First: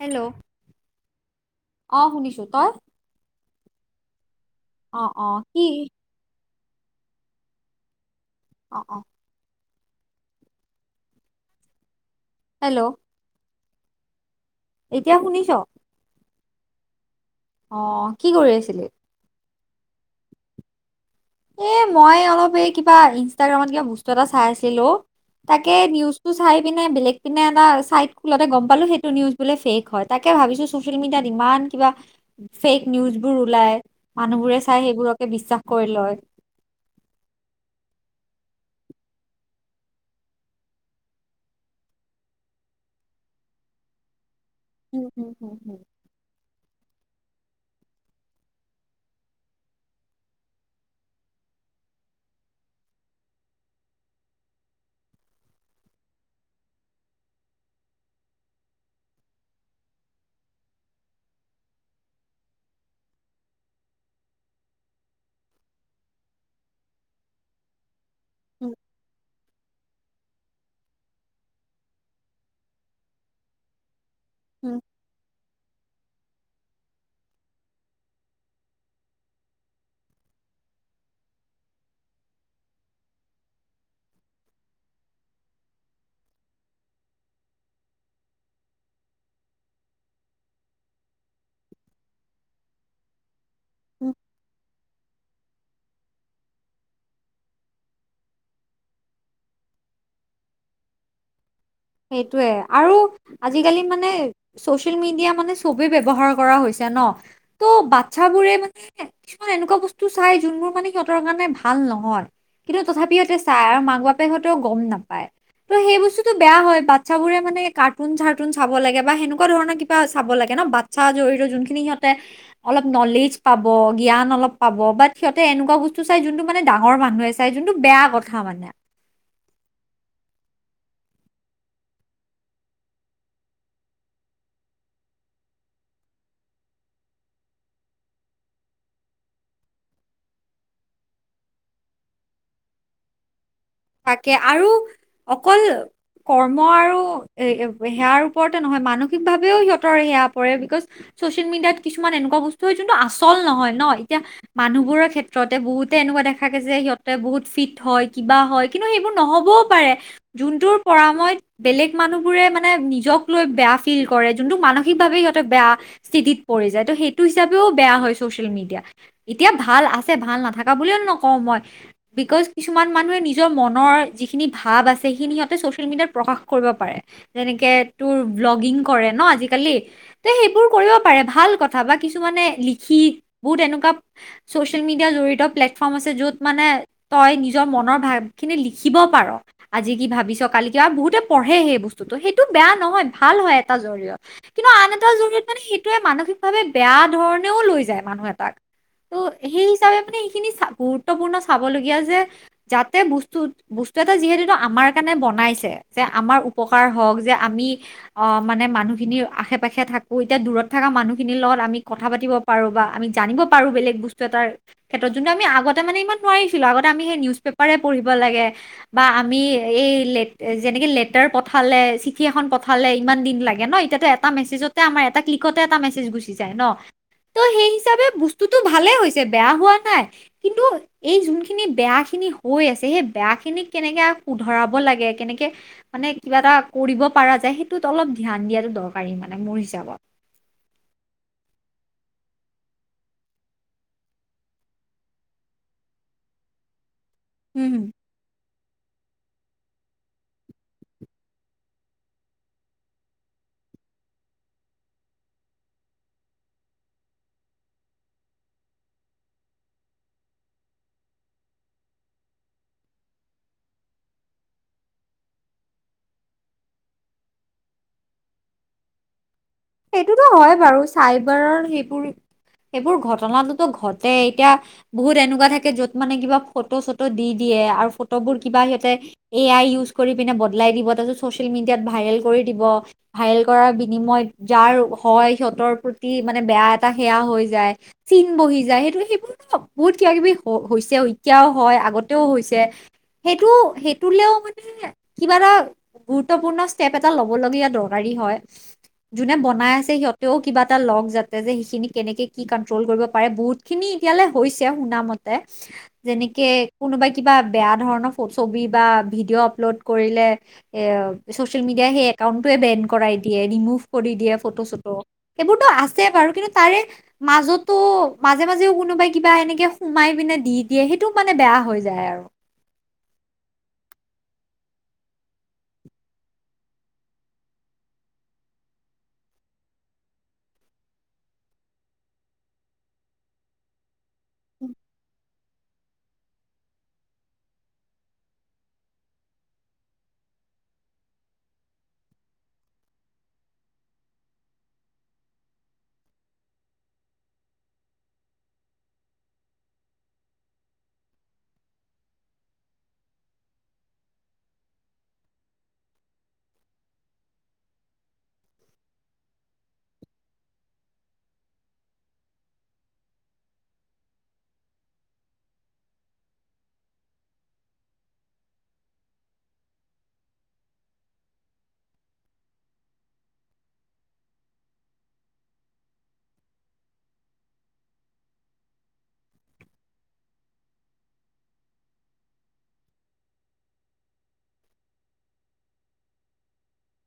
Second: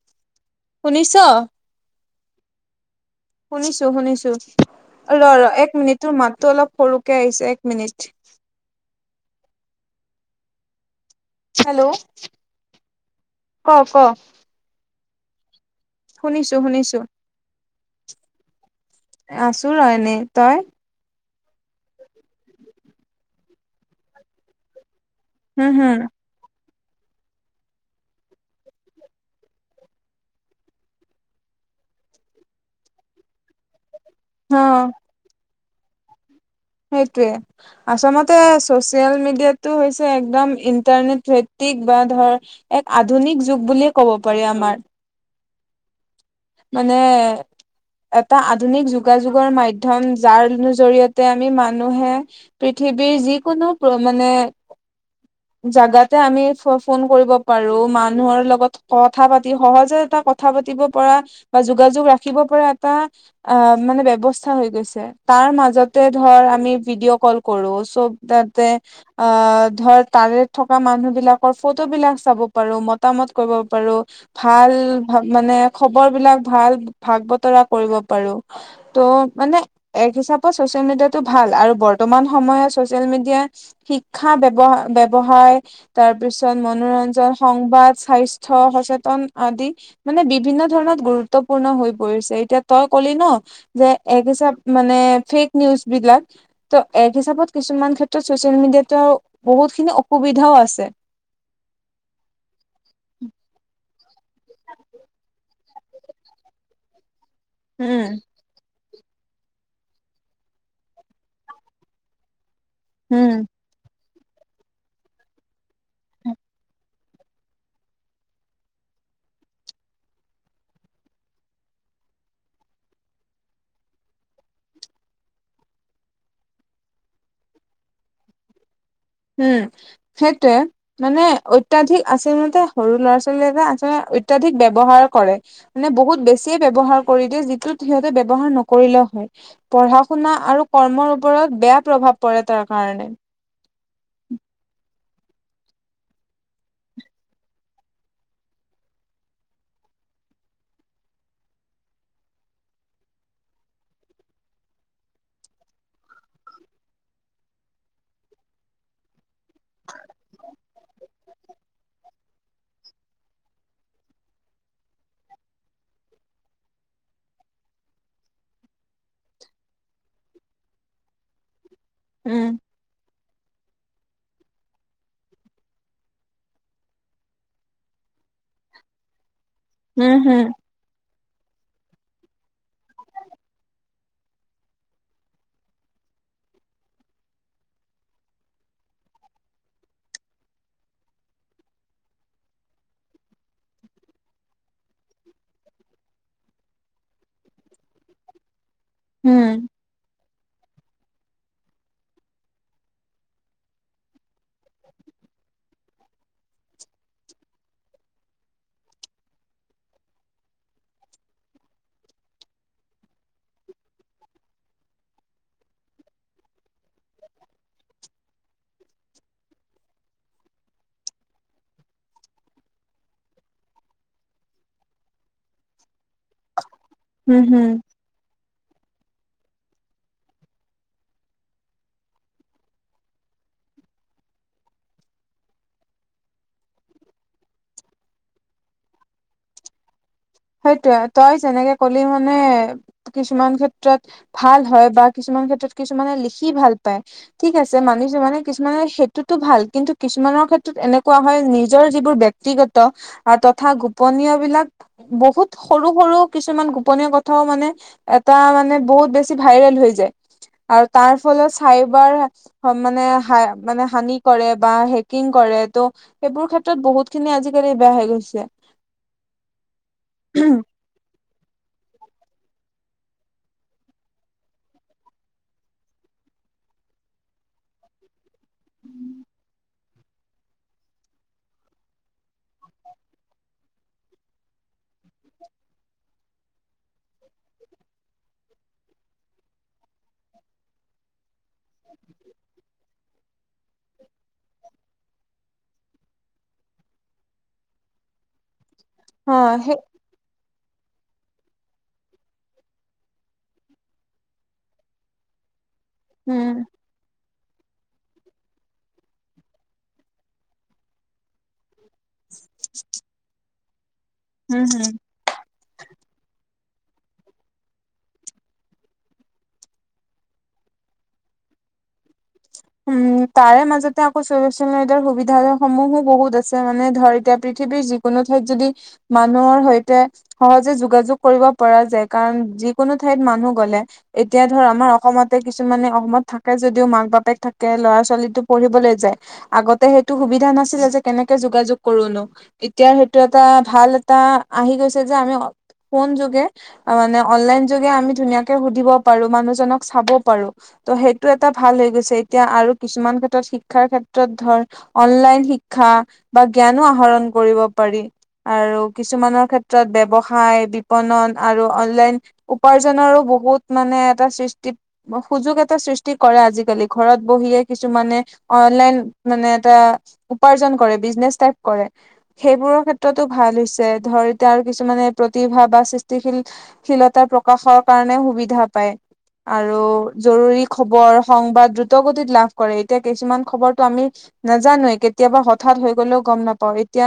Hello? শুনিছ? অ শুনিছো তই? শুনিছো শুনিছো, অ অ ৰ ৰ কি এক মিনিটৰ মাতটো অলপ সৰুকে আহিছে এক মিনিট। অ অ। হেল্ল'! হেল্ল'! ক ক'? এতিয়া শুনিছ। শুনিছোঁ শুনিছোঁ অ কি কৰি আছিলি? তোৰ ৰ এনে তই? এ মই অলপ এই কিবা ইনষ্টাগ্ৰামত কিবা বস্তু এটা চাই আছিলো। হম তাকে হম নিউজটো চাই। কিনে বেলেগ পিনে এটা চাইট খুলতে গম পালো সেইটো নিউজ বোলে ফেক হয় তাকে ভাবিছো ছচিয়েল মিডিয়াত ইমান। কিবা ফেক নিউজ বোৰ ওলাই মানুহবোৰে অ চাই সেইবোৰকে বিশ্বাস কৰি লয়। সেইটোৱে আচলতে চচিয়েল মিডিয়াটো হৈছে একদম ইন্টাৰনেট ভ। বা ধৰ এক আধুনিক যুগ বুলিয়ে ক'ব পাৰি আমাৰ। হম হুম। মানে। এটা আধুনিক যোগাযোগৰ মাধ্যম যাৰ জৰিয়তে আমি মানুহে পৃথিৱী। পৃথিৱীৰ যিকোনো মানে। জাগাতে আমি ফোন কৰিব পাৰো মানুহৰ লগত কথা পাতি সহজে এটা কথা পাতিব পৰা, বা যোগাযোগ ৰাখিব পৰা এটা আহ মানে ব্যৱস্থা হৈ গৈছে তাৰ মাজতে ধৰা আমি ভিডিঅ কল কৰো, চব তাতে উম আ, ধৰ তাৰে থকা মানুহ বিলাকৰ ফটো বিলাক চাব পাৰো, মতামত কৰিব পাৰো, ভাল ভ মানে খবৰ বিলাক ভাল ভাগ বতৰা কৰিব পাৰো, ত মানে এক হিচাপত চচিয়েল মিডিয়টো ভাল। ভাল আৰু বৰ্তমান সময়ত চচিয়েল মিডিয়া শিক্ষায়হ ব্যয়ৱহায়, তাৰপিছত মনোৰঞ্জন সংবাদ স্বাস্থ্য সচেতন আদি মানে বিভিন্ন ধৰণত গুৰুত্ব গুৰুত্বপূৰ্ণ হৈ পৰিছে, এতিয়া তই কলি ন যে উম এক হিচাপ মানে ফেক। নিউজ বিলাক ত এক হিচাপত কিছুমান ক্ষেত্ৰত চচিয়েল মিডিয়াতো আৰু বহুতখিনি অসুবিধাও আছে। সেইটোৱে আৰু আজিকালি মানে চচিয়াল মিডিয়া মানে ছবি ব্ৱহাৰ কৰা হৈছে ন ত উম, বাচ্ছাবোৰে কিছুমান এনেকুৱা বস্তু চাই যোনবোৰ মানে সিহঁতৰ কাৰণে ভাল নহয়। কিন্তু তথাপি সহতে উম। চাই আৰু মাক বাপে সহতেও গম নাপায় ত' সেই বস্তুতটো বেয়া হয় বাচ্ছা বোৰে মানে কাৰ্টুন চাৰ্টুন চাব লাগে, বা সেনেকুৱা ধৰণৰ কিবা চাব লাগে, নহ বাচ্ছা। যোন খিনি সিহঁতে অলপ নলেজ পাব, জ্ঞান অলপ পাব, বাট সিহঁতে এনোকোৱা বস্তু চাই, মানে ডাঙৰ মানুহ চাই যোনটো বেয়া কথা মানে, উম সেইটোৱেই মানে অত্যাধিক আছিল মতে সৰু ল'ৰা ছোৱালী এটা আচলতে অত্যাধিক ব্যয়ৱহাৰ কৰে মানে বহুত বেছিয়ে ব্যৱহাৰ কৰি দিয়ে যিটো সিহঁতে ব্যৱহাৰ নকৰিলেও পঢ়া শুনা আৰু কৰ্মৰ ওপৰত বেয়া প্ৰভাৱ পৰে তাৰ কাৰণে তাকে আৰু অকল কৰ্ম আৰু এ সেয়াৰ ওপৰতে নহয় মানসিকভাৱেও সিহঁতৰ সেয়া পৰে বিকজ চচিয়েল মিডিয়াত কিছুমান এনেকুৱা বস্তু হয় যোনটো আচল নহয় ন এতিয়া মানুহবোৰৰ ক্ষেত্ৰতে বহুতে এনে এনেকুৱা দেখা গে যে সিহঁতে বহুত ফিট হয় কিবা হয়? কিন্তু সেইবোৰ নহ'বও পাৰে যোনটোৰ পৰাময়ত বেলেগ মানুহ বোৰে মানে নিজক লৈ বেয়া ফিল কৰে যোনটো মানসিক ভাৱে সিহঁতে বেয়া স্থিতিত পৰি যায় ত সেইটো হিচাপেও বেয়া হয় চচিয়েল মিডিয়া এতিয়া ভাল আছে ভাল নাথাকা বুলি নকওঁ মই বিকজ উম কিছুমান মানুহে নিজ নিৰ মনৰ যিখিন ভাৱ আছে সেইখিনি সিহঁতি চচিয়েল মিডিয়াত প্ৰকাশ কৰিব পাৰে যেনেকে তোৰ ভ্লগিং কৰে ন আজিকালি উম তা হম সেইবোৰ ক পাৰে ভাল কথা বা কিছুমানে লিখি বহুত এনেকুৱা চচিয়েল মিডিয়া জঢ়িত প্লেটফ্ৰম আছে যত মানে তই নিজৰ মনৰ ভাব খিনি লিখিব পাৰ আজি কি ভাবিছ কালি কিবা বহুতে পঢ়ে সেই বস্তুতটো সেইটো বেয়া নহয় ভাল ভাল হয় এটা জৰিয়ত কিন্তু আন এটা জৰিয়ত মানে সেইটোৱে মানসিকভাৱে বেয়া ধৰণেও লৈ যায় মানুহ এটাক উম ত' সেই হিচাপে মানে এইখিনি গুৰুত্বপূৰ্ণ চাবলগীয়া যে যাতে ব বস্তু এটা যিহেতু আমাৰ কাৰণে বনাইছে যে আমাৰ উপকাৰ হওঁক যে আমি অ মানে মানুহখিনিৰ আশে পাশে থাকো এতিয়া দূৰত থকা মানুহখিনিৰ লগত আমি কথা পাতি পাৰো বা আমি জান পাৰোঁ বেলেগ বস্তু এটাৰ ক্ষেত্ৰত যোনটো আমি আগতে মানে ইমান নোৱাৰিছিলো আগতে আমি সেই নিউজ পেপাৰে পঢ়ি বা আমি এই যেনেকে লেতাৰ পঠালে চিঠি এখন পঠালে ইমান দিন লাগে ন এতিয়াটো এটা ক্লিককটে মেছেজতে আমাৰ এটা ক্লিকতে এটা মেছেজ গুচি যায় ন। হম হম। তোটো ভালে হৈছে বেয়া হোৱা নাই কিন্তু এই যোনখিনি বেয়া খিনি হৈ আছে। সেই বেয়া খিনিক কেনেকে শুধৰাব লাগে কেনেকে মানে কিবা এটা কৰিব পৰা যায় সেইটো অলপ ধ্যান দিয়াটো দৰকাৰী মানে মোৰ হিচাপত সেইটোয়ে তই যেনেকে কলি মানে কিছুমান ক্ষেত্ৰত ভাল হয় বা কিছুমান ক্ষেত্ৰত কিছুমানে লিখি ভাল পায় ঠিক উম, আছে মানি মানে। কিছুমানে সেইটোতো ভাল কিন্তু কিছুমানৰ ক্ষেত্ৰত এনেকুৱা হয় নিজৰ যিবোৰ ব্যক্তিগত তথা গোপনীয় বিলাক বহুত সৰু সৰু কিছুমান গোপনীয় কথাও মানে এটা মানে বহুত বেছি ভাইৰেল হৈ হৈছে। যায় আৰু তাৰ ফলত চাইবাৰ মানে মানে হানি কৰে বা হেকিং কৰে। কৰে সেইবোৰ ক্ষেত্ৰত বহুখিনি আজিকালি বেয়া হয় গৈছে। সেইটোতো হয় বাৰু চাইবাৰৰ সেইবোৰ সেইবোৰ ঘটনাটোতো ঘটেই এতিয়া বহুত এনেকুৱা থাকে যত মানে কিবা ফটো চটো দি দিয়ে আৰু ফটোবোৰ কিবা সিহঁতে এ আই উজ কৰি পিনে বদলাই দিব তাৰপিত চচিয়েল মিডিয়াত ভাইৰেল কৰি দিব ভাইৰেল কৰাৰ বিনিময়ত যাৰ হয় সিহঁতৰ প্ৰতি মানে বেয়া এটা সেয়া হৈ যায় চিন বহি যায় সেইটো সেইবোৰ অ বহুত কিবা কিবি হৈছে। এতিয়াও হয় আগতেও হৈছে সেইটো সেইটোলেও মানে কিবা এটা গুৰুত্বপূৰ্ণ ষ্টেপ এটা লব লগগীয়া দৰকাৰী হয়। অ যোনে বনাই সেই আছে সিহঁতেও কিবা এটা লক যাতে যে সেইখিনি কেনেকে কি কণ্ট্ৰল কৰিব পাৰে বহুতখিনি এতিয়ালৈ হৈছে শুনা মতে [inaudible] যেনেকে কোনোবাই কিবা বেয়া ধৰণৰ ছবি বা ভিডিঅ' আপলোড কৰিলে এ চচিয়েল মিড। সেই একাউন্টোৱে বেন কৰাই দিয়ে ৰিমুভ কৰি দিয়ে উম ফটো চটো হুম। সেইবোৰতো আছে বাৰু কিন্তু তাৰে মাজতো মাজে মাজেও কোনোবাই কিবা এনেকে সোমাই পিনে দি দিয়ে সেইটোও মানে বেয়া হৈ যায় আৰু [unintelligible] উম' তাৰে মাজতে আকৌ চচিয়েল মিডিয়াৰ সুবিধা সমূহো বহুত আছে, মানে ধৰ এতিয়া পৃথিৱীৰ- যিকোনো ঠাইত যদি, মানুহৰ সৈতে সহজে যোগাযোগ কৰিব পৰা যায়, কাৰণ যিবোৰ কোনো ঠাইত মানুহ গ'লে, এতিয়া ধৰ উম আমাৰ অসমতে কিছুমানে অসমত থাকে যদিও মাক বাপে ক, থাকে ল'ৰা-ছোৱালীতো পঢ়িবলৈ যায়, আগতে সেইটো সুবিধা নাছিলে যে কেনেকে যোগাযোগ কৰো নো এতিয়া সেইটো এটা ভাল এটা আহি গৈছে, যে আমি ফোন যোগে মানে অনলাইন যোগে আমি ধুনীয়াকে সুধিব পাৰো, মানুহজনক চাব পাৰো। ত' সেইটো এটা ভাল হৈ গৈছে। এতিয়া আৰু কিছুমান ক্ষেত্ৰত শিক্ষাৰ ক্ষেত্ৰত ধৰ, অনলাইন শিক্ষা, বা জ্ঞানো আহৰ কৰিব পাৰি। আৰু কিছুমানৰ ক্ষেত্ৰত ব্যৱসায়, বিপণন আৰু অনলাইন উপাৰ্জনৰো বহুত মানে এটা সৃষ্টিত, সুযোগ এটা সৃষ্টি কৰে আজিকালি। ঘৰত বহিয়ে কিছুমানে অনলাইন মানে এটা উপাৰ্জন কৰে, বিজনেচ টাইপ কৰে। সেইবোৰৰ ক্ষেত্ৰতো ভাল হৈছে, ধৰ তেওঁ আৰু কিছুমানে প্ৰতিভা বা সৃষ্টিশীল ত' প্ৰকাশৰ কাৰণে সুবিধা পায়, আৰু জৰুৰী খবৰ সংবাদ দ্ৰুত গতিত লাভ কৰে, এতিয়া কিছুমান খবৰটো আমি নাজানোৱে কেতিয়াবা হঠাৎ হৈ গ'লেও গম নাপাওঁ। এতিয়া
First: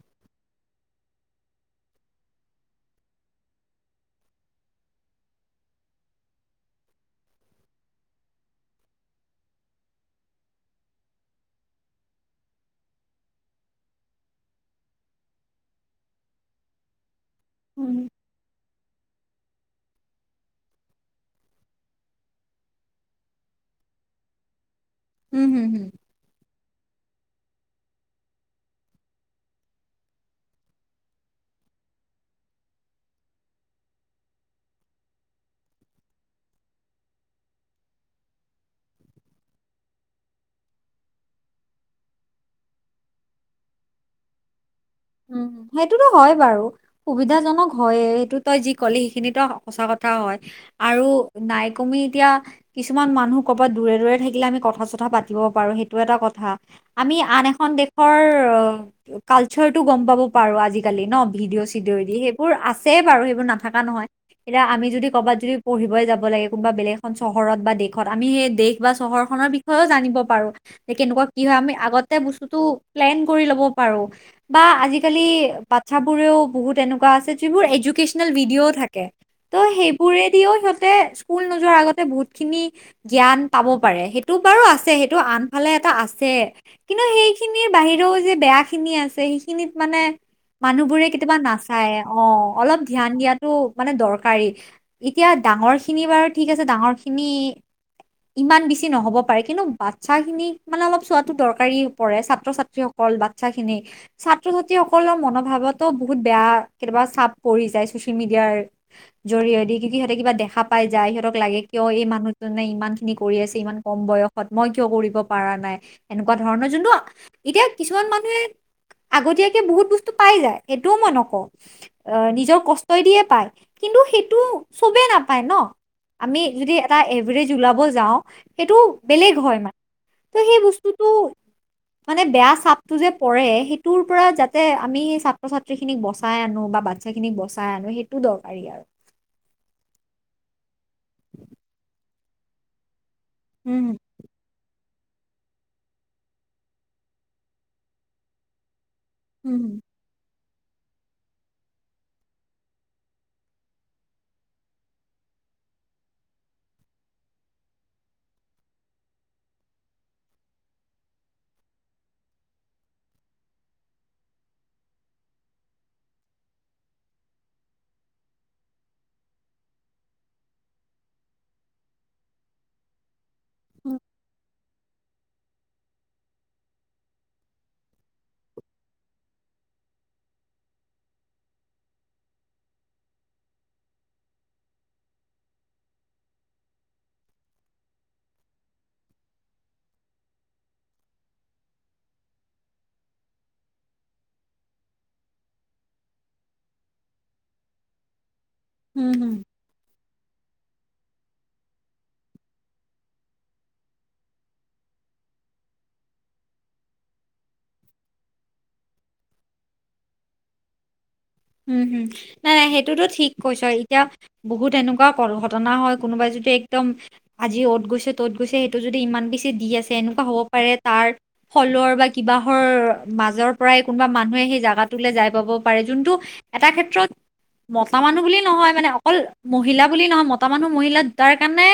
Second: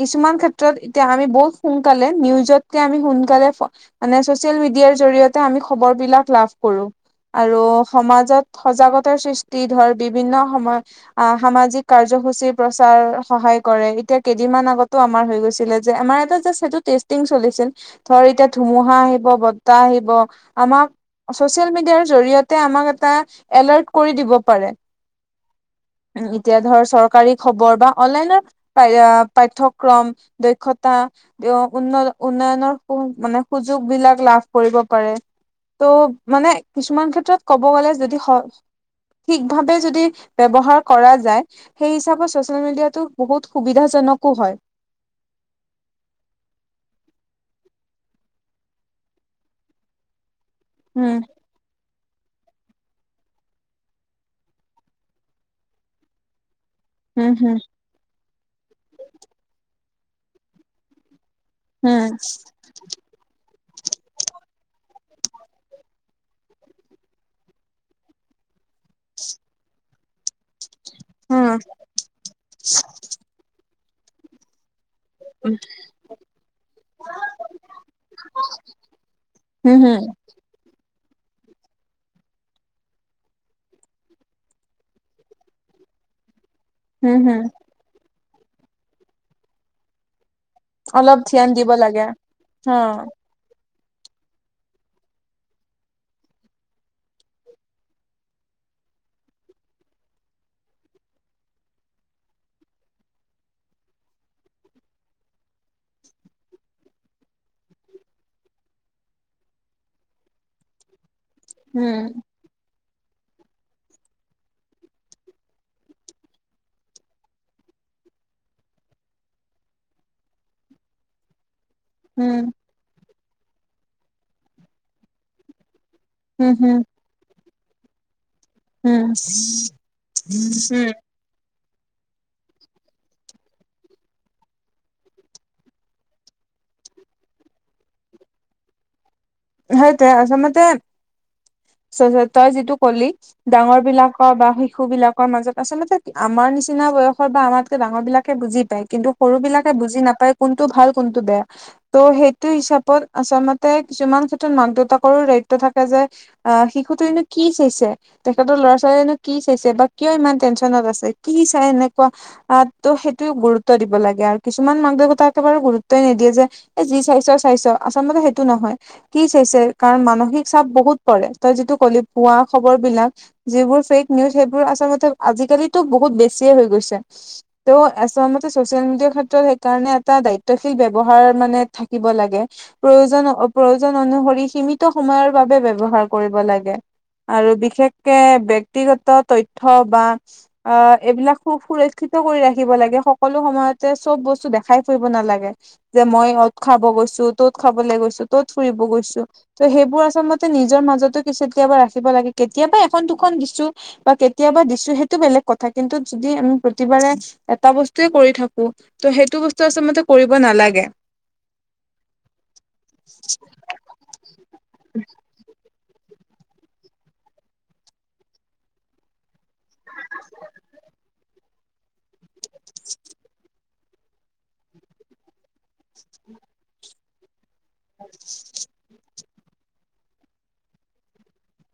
কিছুমান ক্ষেত্ৰত এতিয়া আমি বহুত সোনকালে নিউজতকে আমি সোনকালে মানে চচিয়েল মি দিয়াৰ জৰিয়তে আমি খবৰ বিলাক লাভ কৰো। আৰু সমাজত সজাগতাৰ সৃষ্টি, ধৰ বিভিন্ন সময়ত আহ' সামাজিক কাৰ্যসূচীৰ প্ৰচাৰ সহায় কৰে, এতিয়া কেইদিনমান আগতো আমাৰ হৈ গৈছিলে যে আমাৰ এটা চলিছিল উম ধৰ এতিয়া ধুমুহা আহি বতাহ আহিব, আমাক চচিয়েল মিডিয়াৰ জৰিয়তে আমাক এটা এলাৰ্ট কৰি দিব পাৰে। হুম হুম এতিয়া ধৰ চৰকাৰী খবৰ বা অনলাইনত পাঠক্ৰম, দক্ষতা উন্নয়নৰ মানে সুযোগ বিলাক লাভ কৰিব পাৰে। ত' মানে কিছুমান ক্ষেত্ৰত ক'ব গ'লে, যদি হয়- ঠিক ভাৱে যদি ব্যৱহাৰ কৰা যায়, সেই হিচাপত চচিয়েল মিডিয়োটো বহুত সুবিধাজনক। কো হয়। উম, সেইটোতো হয় বাৰু, সুবিধাজনক হয়ে সেইটো তই যি ক'লি সেইখিনিতো সচা কথা হয়। আৰু উম নাইকমি এতিয়া কিছুমান মানুহ ক'ৰবাত দূৰে-দূৰে থাকিলে, আমি কথা-চথা পাতিব পাৰো সেইটো এটা কথা। আমি হম আন হম এখন দেশৰ কালচাৰটো গম পাব পাৰো আজিকালি ন? ভিডিঅ' চিডিঅ' দি হম সেইবোৰ আছে বাৰু সেইবোৰ নাথকা নহয়। এতিয়া আমি যদি ক'ৰবাত যদি পঢ়িবই যাব লাগে, কোনোবা বেলেগ এখন চহৰত বা দেশত, আমি সেই দেশ বা চহৰ খনৰ বিষয়েও জানিব পাৰো যে কেনেকোৱা কি হয় হম আমি আগতে বস্তুতো প্লেন কৰি ল'ব পাৰো বা আজি কালি, বাছাবোৰেও বহুত এনেকোৱা আছে যিবোৰ এডুকেচনেল ভিডিঅ'ও থাকে ত' হম সেইবোৰ হম বুৰেদিও সিহ স্কুল নোযোৱাৰ আগতে বহুত খিনি জ্ঞান পাব পাৰে, সেইটো বাৰু আছে সেইটো আনফালে এটা আছে, কিন্তু হম হম সেইখিনিৰ বাহিৰেও যে বেয়া খিনি আছে সেইখিনিত মানে মানুহ বোৰে অলপ কেতিয়াবা ধ্যান দিব নাচায়, লাগে অ অ অলপ ধ্যান দিয়াতো মানে দৰকাৰী, এতিয়া ডাঙৰ খিনি বাৰু ঠিক আছে ডাঙৰ খিনি ইমান বেছি নহ'ব পাৰে, কিন্তু বাচ্ছা খিনিক মানে অলপ চোৱাটো দৰকাৰী পৰে ছাত্ৰ-ছাত্ৰীসকলে- ল বাচছাখিনি ছাত্ৰ-ছাত্ৰীসকলৰ মনোভাৱতো বহুত বেয়া কেতিয়াবা চাপ পৰি যায় ছচিয়েল মিডিয়াৰ জৰিয়দি কিন্তু সিহঁতে কিবা দেখা পাই যায়, সিহঁতক লাগে কিয় এই উম মানুহজনে ইমান কি কৰি আছে ইমান কম বয়সত মই কিয় কৰিব পৰা নাই, এনেকুৱা ধৰণৰ যোনটো এতিয়া কিছুমান মানে আগতীয়াকে বহুত বস্তু পাই যায় সেইটোও মই নকওঁ উম নিজৰ কষ্টই দিয়ে পায় কিন্তু সেইটো চবেই নাপায় ন আমি উম যদি হম এটা জলাব যাও সেইটো উম বেলেগ হয় মানে ত সেই উম বস্তুটো মানে বেয়া চাপটো যে পৰে সেইটোৰ পৰা যাতে আমি সেই ছাত্ৰ ছাত্ৰীখিনিক বচাই আনো বাচ্ছাখিনিক বচাই আনো সেইটো দৰকাৰী আৰু [inaudible] সেইটোৱে আচলতে তই যিটো কলি ডাঙৰ উম বিলাকৰ বা শ শিশু বিলাকৰ মাজত আচলতে আমাৰ নিচিনা বয়সৰ বা আমাতকে ডাঙৰ বিলাকে বুজি পায় কিন্তু সৰু হুম বিলাকে বুজি নাপায় কোনটো ভাল কোনটো বেয়া ত' সেইটো হিচাপত আচলতে কিছুমান মাক দেউতাকৰো দায়িত্ব থাকে যে আহ শিশুতো এনে কি চাইছে তেখেতৰ ল'ৰা ছোৱালীয়ে নো কি চাইছে বা কিয় ইমান টেনচনত আছে কি চাই এনেকোৱা ত' সেইটো গুৰুত্ব দিব লাগে আৰু কিছুমান মাক দেউতাক একেবাৰে গুৰুত্বই নিদিয়ে যে এ যি চাইছ চাইছ আচলতে সেইটো নহয় কি চাইছে কাৰণ মানসিক চাপ বহুত পৰে তই যিটো ক'লি পুৱা খবৰ বিলাক যিবোৰ হুম ফেক নিউজ সে বোৰ আচলতে আজিকালিতো বহুত বেছিয়ে হৈ গৈছে ত' আচ মতে চচিয়েল মিডিয়াৰ ক্ষেত্ৰত সেইকাৰণে দায়িত্বশীল ব্যৱহাৰ মানে থাকিব লাগে প্ৰয়োজন অনুভৱ প্ৰয়ো অনুসৰি সীমিত সময়ৰ বাবে ব্যৱহাৰ কৰিব লাগে আৰু বিশেষকে ব্যক্তিগত তথ্য বা আহ এইবিলাক সু সুৰক্ষিত কৰি ৰাখিব লাগে সকলো সময়তে চব বস্তু দেখাই ফুৰিব নালাগে যে মই ইত খাব গৈছো ত'ত খাবলৈ গৈছো ত'ত ফুৰিব হুম হুম গৈছো হুম ত সেইবোৰ আচলতে নিজ নিজৰ মাজতো কিু কেতিয়াবা ৰাখিব লাগে কেতিয়াবা এখন দুখন দিছো বা কেতিয়াবা দিছো সেইটো বেলেগ কথা কিন্তু যদি আমি প্ৰতিবাৰে এটা বস্তুয়ে কৰি থাকো ত সেইটো বস্তু আচলতে কৰিব নালাগে উম হম নাই নাই সেইটোতো ঠিক কৈছ এতিয়া বহুত এনেকুৱাও কৰো ঘট জনা হয় কোনোবাই যদি একদম আজি অত গৈছে ত'ত গৈছে সেইটো যদি ইমান বেছি দি আছে এনেকুৱা হ'ব পাৰে তাৰ ফলৰ কিবাহৰ মাজৰ পৰাই কোনোবা মানুহে সেই জাগা লৈ যাই পাব পাৰে যোন এটা ক্ষেত্ৰত মতা মানুহ বুলি নহয় মানে অকল মহিলা বুলি নহয় মতা মানুহ মহিলা তাৰ কাৰণে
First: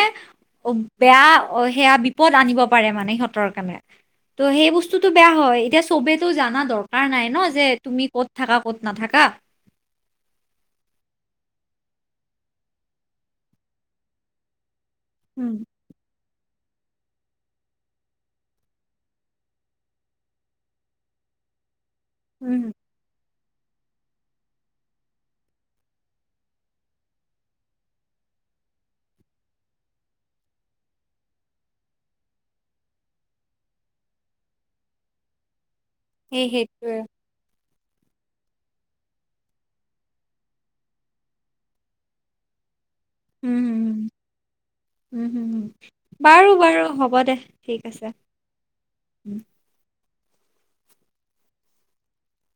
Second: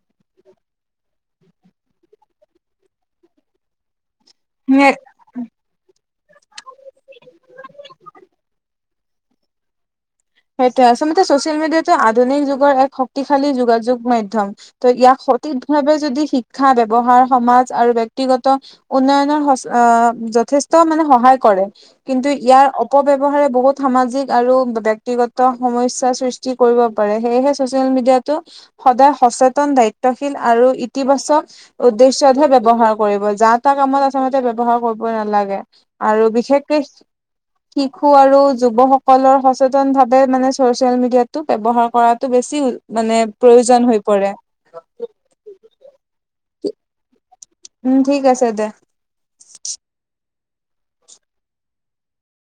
অ বেয়া অ সেয়া বিপদ আনিব পাৰে মানে সিহঁতৰ কাৰণে ত' সেই বস্তুতটো বেয়া হয় এতিয়া চবেতো জানা দৰকাৰ নাই ন যে তুমি ক'ত থাকা ক'ত নাথাকা সেইটোৱে আচলতে ছচিয়েল মিডিয়াাতটো আধুনিক যুগৰ এক শক্তিশালী যোগাযোগ মাধ্যম ত ইয়াক উম, সঠিক ভাৱে যদি শ শিক্ষা ব্যৱহাৰ সমাজ আৰু ব্যক্তিগত উন্নয়নৰ যথেষ্ট মানে সহায় কৰে কিন্তু উম। ইয়াৰ অপব্যৱহাৰে বহুত সামাজিক আৰু ব্যক্তিগত সমস্যাৰ সৃষ্টি কৰিব পাৰে সেয়েহে ছচিয়েল মিডিয়াটো সদায় সচেতন দায়িত্ব শীল আৰু ইতিবাচক উদ্দেশ্যতহে ব্যৱহাৰ কৰিব যা তটা কামত আচলতে ব্যৱহাৰ কৰিব নালাগে আৰু সেই বিশেষকে সেইটোৱে শিশু আৰু যুৱসকলৰ সচে ভাৱে মানে চচিয়েল মিডিয়া টো ব্যৱহাৰ কৰাটো বেছি মানে উম, প্ৰয়োজন হৈ পৰে অ হ'ব দে উম ঠিক আছে দে